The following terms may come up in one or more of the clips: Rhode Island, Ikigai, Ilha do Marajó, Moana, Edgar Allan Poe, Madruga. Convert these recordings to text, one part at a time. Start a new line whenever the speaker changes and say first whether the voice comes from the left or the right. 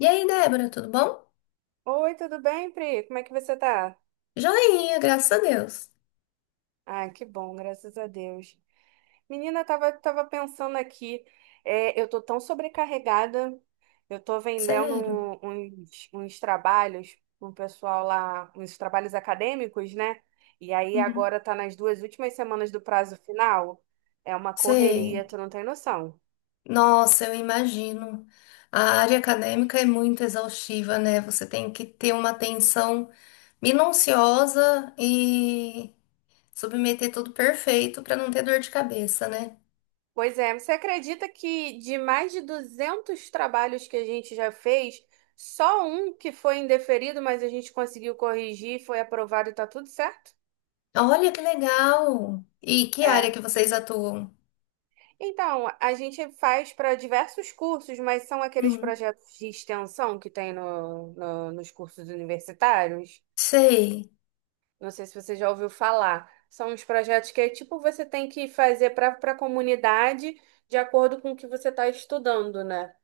left: E aí, Débora, tudo bom?
right: Oi, tudo bem, Pri? Como é que você tá?
left: Joinha, graças a Deus.
right: Ah, que bom, graças a Deus. Menina, eu tava pensando aqui, eu tô tão sobrecarregada, eu tô vendendo
left: Sério.
right: uns trabalhos com o pessoal lá, uns trabalhos acadêmicos, né? E aí
left: Uhum.
right: agora tá nas duas últimas semanas do prazo final, é uma
left: Sei.
right: correria, tu não tem noção.
left: Nossa, eu imagino. A área acadêmica é muito exaustiva, né? Você tem que ter uma atenção minuciosa e submeter tudo perfeito para não ter dor de cabeça, né?
right: Pois é, você acredita que de mais de 200 trabalhos que a gente já fez, só um que foi indeferido, mas a gente conseguiu corrigir, foi aprovado e tá tudo certo?
left: Olha que legal! E que área
right: É.
left: que vocês atuam?
right: Então, a gente faz para diversos cursos, mas são aqueles
left: Uhum.
right: projetos de extensão que tem nos cursos universitários.
left: Sei.
right: Não sei se você já ouviu falar. São uns projetos que é tipo você tem que fazer para a comunidade de acordo com o que você está estudando, né?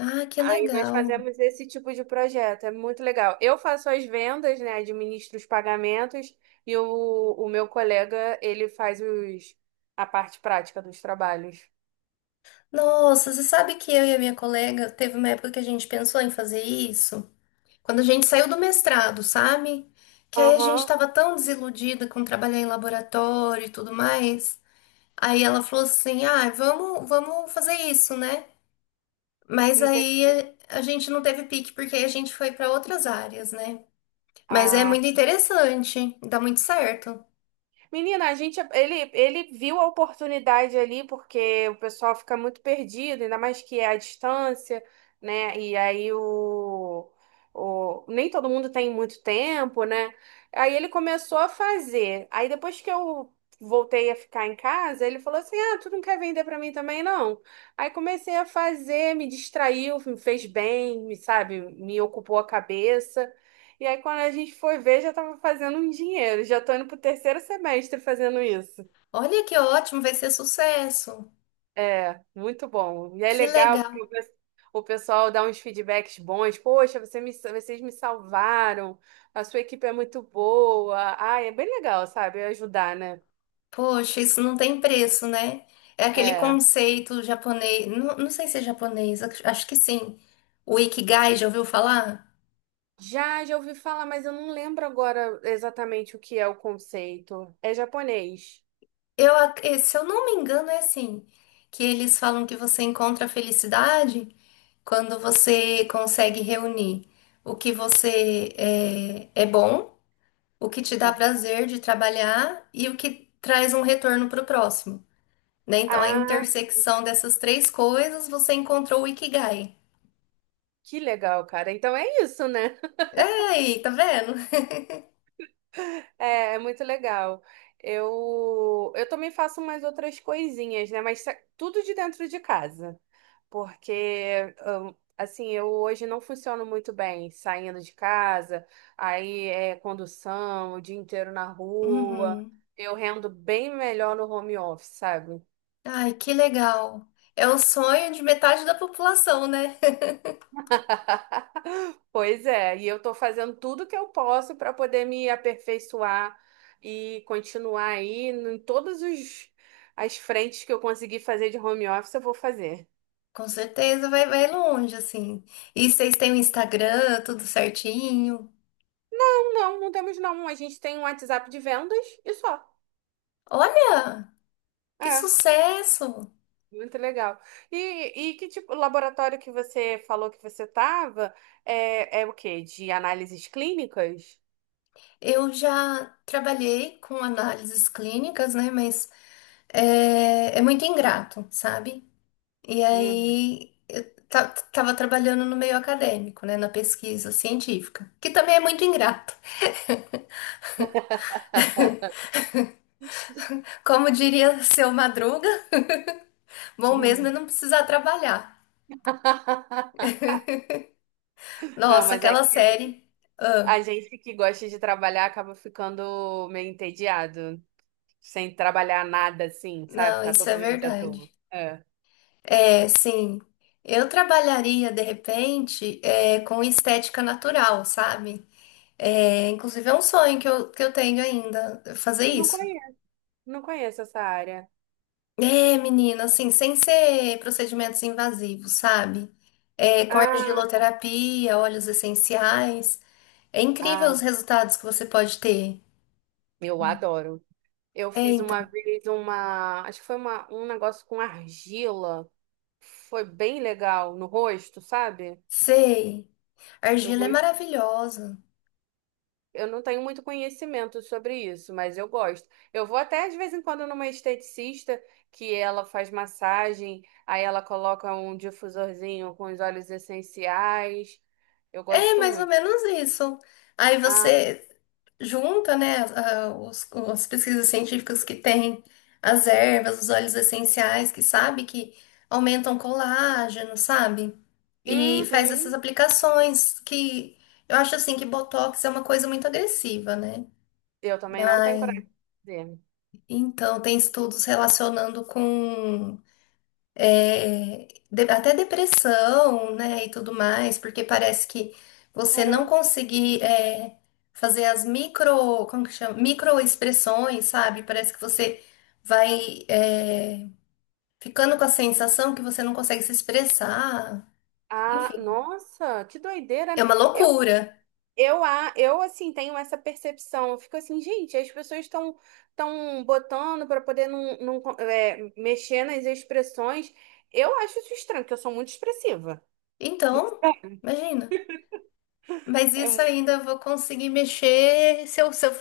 left: Ah, que
right: Aí nós
left: legal.
right: fazemos esse tipo de projeto, é muito legal. Eu faço as vendas, né? Administro os pagamentos e o meu colega, ele faz a parte prática dos trabalhos.
left: Nossa, você sabe que eu e a minha colega teve uma época que a gente pensou em fazer isso? Quando a gente saiu do mestrado, sabe? Que aí a gente
right: Aham,
left: tava tão desiludida com trabalhar em laboratório e tudo mais. Aí ela falou assim: ah, vamos fazer isso, né? Mas aí
right: entendi.
left: a gente não teve pique, porque aí a gente foi para outras áreas, né? Mas é
right: Ah,
left: muito interessante, dá muito certo.
right: menina, a gente, ele viu a oportunidade ali, porque o pessoal fica muito perdido, ainda mais que é à distância, né? E aí nem todo mundo tem muito tempo, né? Aí ele começou a fazer. Aí depois que eu voltei a ficar em casa, ele falou assim: ah, tu não quer vender pra mim também, não? Aí comecei a fazer, me distraiu, me fez bem, me, sabe, me ocupou a cabeça. E aí, quando a gente foi ver, já estava fazendo um dinheiro. Já estou indo para o terceiro semestre fazendo isso.
left: Olha que ótimo, vai ser sucesso.
right: É, muito bom. E é
left: Que
right: legal,
left: legal.
right: porque o pessoal dá uns feedbacks bons. Poxa, você me, vocês me salvaram. A sua equipe é muito boa. Ah, é bem legal, sabe? Ajudar, né?
left: Poxa, isso não tem preço, né? É aquele
right: É.
left: conceito japonês. Não, não sei se é japonês, acho que sim. O Ikigai, já ouviu falar?
right: Já, já ouvi falar, mas eu não lembro agora exatamente o que é o conceito. É japonês.
left: Eu, se eu não me engano, é assim: que eles falam que você encontra a felicidade quando você consegue reunir o que você é bom, o que te dá
right: Ó.
left: prazer de trabalhar e o que traz um retorno para o próximo. Né? Então, a
right: Ah,
left: intersecção dessas três coisas, você encontrou o Ikigai.
right: que legal, cara. Então é isso, né?
left: Ei, tá vendo?
right: É, é muito legal. Eu também faço umas outras coisinhas, né? Mas tudo de dentro de casa. Porque, assim, eu hoje não funciono muito bem saindo de casa, aí é condução, o dia inteiro na rua.
left: Uhum.
right: Eu rendo bem melhor no home office, sabe?
left: Ai, que legal. É o sonho de metade da população, né?
right: Pois é, e eu estou fazendo tudo que eu posso para poder me aperfeiçoar e continuar aí em as frentes que eu conseguir fazer de home office, eu vou fazer.
left: Com certeza vai, vai longe, assim. E vocês têm o Instagram, tudo certinho.
right: Não, temos não. A gente tem um WhatsApp de vendas e só.
left: Olha, que
right: É,
left: sucesso!
right: muito legal. E, e que tipo, o laboratório que você falou que você estava é o quê? De análises clínicas?
left: Eu já trabalhei com análises clínicas, né? Mas é muito ingrato, sabe? E
right: Hum.
left: aí eu tava trabalhando no meio acadêmico, né? Na pesquisa científica, que também é muito ingrato. Como diria seu Madruga, bom mesmo é não precisar trabalhar.
right: Não,
left: Nossa,
right: mas aí
left: aquela série. Ah,
right: a gente que gosta de trabalhar acaba ficando meio entediado, sem trabalhar nada assim, sabe?
left: não,
right: Ficar
left: isso é
right: totalmente à toa.
left: verdade.
right: É.
left: É, sim. Eu trabalharia, de repente, com estética natural, sabe? É, inclusive, é um sonho que eu tenho ainda, fazer
right: Não
left: isso.
right: conheço. Não conheço essa área.
left: É, menina, assim, sem ser procedimentos invasivos, sabe? É, com
right: Ah,
left: argiloterapia, óleos essenciais. É incrível
right: ah,
left: os resultados que você pode ter.
right: eu adoro. Eu
left: É,
right: fiz
left: então.
right: uma vez uma, acho que foi uma, um negócio com argila. Foi bem legal no rosto, sabe?
left: Sei. A
right: Eu
left: argila é
right: go-
left: maravilhosa.
right: Eu não tenho muito conhecimento sobre isso, mas eu gosto. Eu vou até de vez em quando numa esteticista que ela faz massagem, aí ela coloca um difusorzinho com os óleos essenciais. Eu
left: É
right: gosto
left: mais ou
right: muito.
left: menos isso. Aí
right: Ah,
left: você junta, né, as pesquisas científicas que tem, as ervas, os óleos essenciais, que sabe que aumentam colágeno, sabe? E faz essas
right: uhum.
left: aplicações que eu acho assim que Botox é uma coisa muito agressiva, né?
right: Eu também não tenho
left: Mas
right: coragem de fazer.
left: então tem estudos relacionando com até depressão, né, e tudo mais, porque parece que você não
right: Caramba.
left: conseguir fazer as micro, como que chama? Microexpressões, sabe? Parece que você vai ficando com a sensação que você não consegue se expressar.
right: Ah,
left: Enfim,
right: nossa, que doideira.
left: é
right: Né?
left: uma loucura.
right: Eu assim, tenho essa percepção. Eu fico assim, gente, as pessoas estão tão botando para poder não, não, é, mexer nas expressões. Eu acho isso estranho, porque eu sou muito expressiva.
left: Então, imagina. Mas
right: É
left: isso
right: mu-
left: ainda eu vou conseguir mexer se eu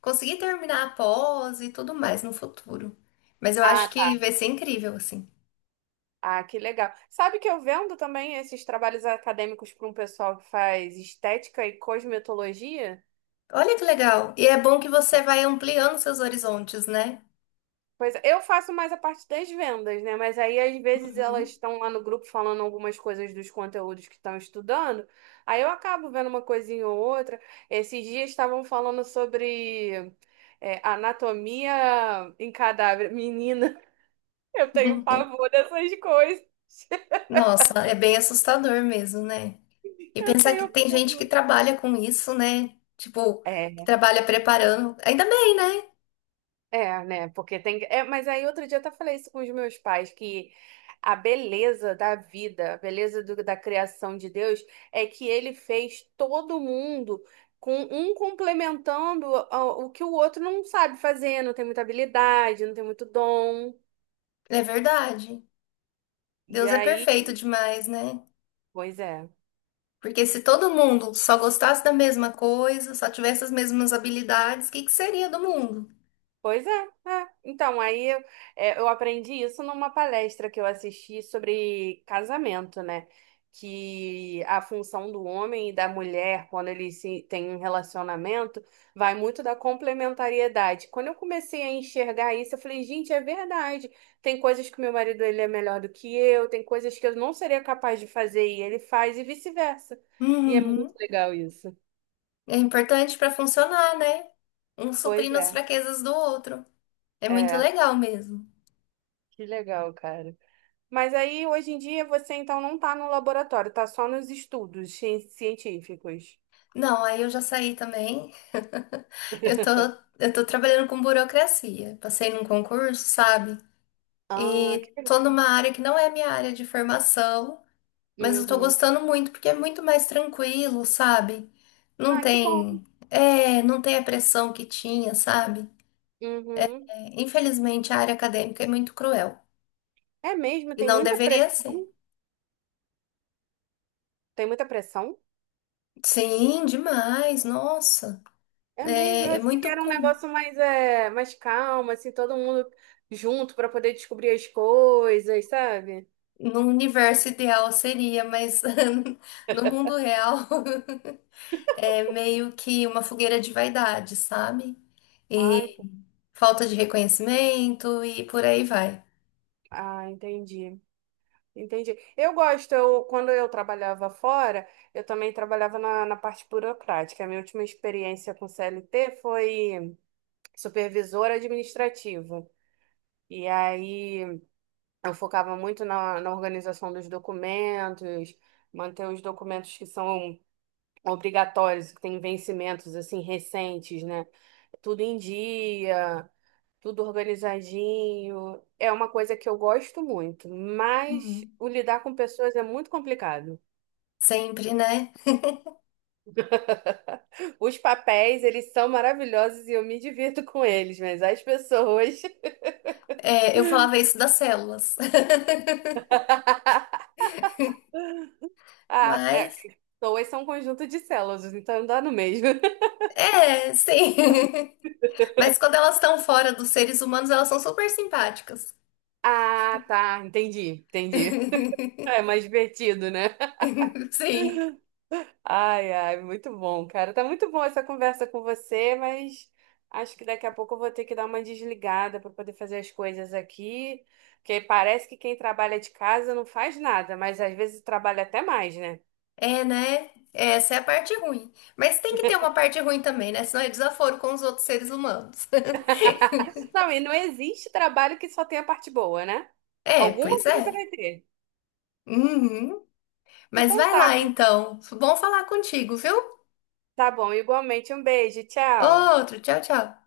left: conseguir terminar a pós e tudo mais no futuro. Mas eu
right: ah,
left: acho que
right: tá.
left: vai ser incrível, assim.
right: Ah, que legal. Sabe que eu vendo também esses trabalhos acadêmicos para um pessoal que faz estética e cosmetologia?
left: Olha que legal. E é bom que você vai ampliando seus horizontes, né?
right: Pois é, eu faço mais a parte das vendas, né? Mas aí às vezes elas
left: Uhum.
right: estão lá no grupo falando algumas coisas dos conteúdos que estão estudando. Aí eu acabo vendo uma coisinha ou outra. Esses dias estavam falando sobre anatomia em cadáver. Menina, eu tenho pavor dessas coisas.
left: Nossa, é bem assustador mesmo, né? E
right: Eu
left: pensar que
right: tenho
left: tem gente que
right: pavor.
left: trabalha com isso, né? Tipo, que
right: É,
left: trabalha preparando. Ainda bem, né?
right: é, né? Porque tem. É, mas aí outro dia eu até falei isso com os meus pais, que a beleza da vida, a beleza da criação de Deus é que ele fez todo mundo com um complementando o que o outro não sabe fazer, não tem muita habilidade, não tem muito dom.
left: É verdade.
right: E
left: Deus é perfeito
right: aí,
left: demais, né?
right: pois é.
left: Porque se todo mundo só gostasse da mesma coisa, só tivesse as mesmas habilidades, o que que seria do mundo?
right: Pois é, é. Então, eu aprendi isso numa palestra que eu assisti sobre casamento, né? Que a função do homem e da mulher, quando eles têm um relacionamento, vai muito da complementariedade. Quando eu comecei a enxergar isso, eu falei, gente, é verdade. Tem coisas que meu marido ele é melhor do que eu, tem coisas que eu não seria capaz de fazer e ele faz, e vice-versa. E é muito
left: Uhum.
right: legal isso.
left: É importante para funcionar, né? Um
right: Pois
left: suprindo as
right: é,
left: fraquezas do outro. É muito
right: é,
left: legal mesmo.
right: que legal, cara. Mas aí, hoje em dia, você então não está no laboratório, está só nos estudos científicos.
left: Não, aí eu já saí também. Eu tô, eu tô trabalhando com burocracia. Passei num concurso, sabe?
right: Ah, que
left: E tô
right: legal.
left: numa área que não é minha área de formação, mas eu tô
right: Uhum.
left: gostando muito porque é muito mais tranquilo, sabe? Não
right: Ah, que bom.
left: tem, não tem a pressão que tinha, sabe?
right: Uhum.
left: É, infelizmente, a área acadêmica é muito cruel
right: É mesmo,
left: e
right: tem
left: não
right: muita
left: deveria
right: pressão.
left: ser.
right: Tem muita pressão?
left: Sim, demais, nossa.
right: É mesmo,
left: É,
right: eu
left: é
right: achei que
left: muito
right: era um
left: comum.
right: negócio mais calmo, assim, todo mundo junto para poder descobrir as coisas, sabe?
left: No universo ideal seria, mas no mundo real é meio que uma fogueira de vaidade, sabe?
right: Ai,
left: E
right: pô,
left: falta de reconhecimento e por aí vai.
right: ah, entendi. Entendi. Quando eu trabalhava fora, eu também trabalhava na parte burocrática. A minha última experiência com CLT foi supervisora administrativa. E aí eu focava muito na organização dos documentos, manter os documentos que são obrigatórios, que têm vencimentos assim recentes, né? Tudo em dia, tudo organizadinho. É uma coisa que eu gosto muito, mas
left: Uhum.
right: o lidar com pessoas é muito complicado.
left: Sempre, né?
right: Os papéis, eles são maravilhosos e eu me divirto com eles, mas as pessoas.
left: É, eu falava isso das células.
right: Ah, é,
left: Mas,
right: que pessoas são um conjunto de células, então dá no mesmo.
left: é, sim. Mas quando elas estão fora dos seres humanos, elas são super simpáticas.
right: Ah, tá, entendi, entendi. É mais divertido, né?
left: Sim.
right: Ai, ai, muito bom, cara. Tá muito bom essa conversa com você, mas acho que daqui a pouco eu vou ter que dar uma desligada para poder fazer as coisas aqui, porque parece que quem trabalha de casa não faz nada, mas às vezes trabalha até mais, né?
left: É, né? Essa é a parte ruim. Mas tem que ter uma parte ruim também, né? Senão é desaforo com os outros seres humanos.
right: Não, e não existe trabalho que só tenha parte boa, né?
left: É,
right: Alguma
left: pois
right: coisa
left: é.
right: vai ter.
left: Uhum. Mas
right: Então
left: vai
right: tá,
left: lá então. Bom falar contigo, viu?
right: tá bom, igualmente. Um beijo, tchau.
left: Outro, tchau, tchau.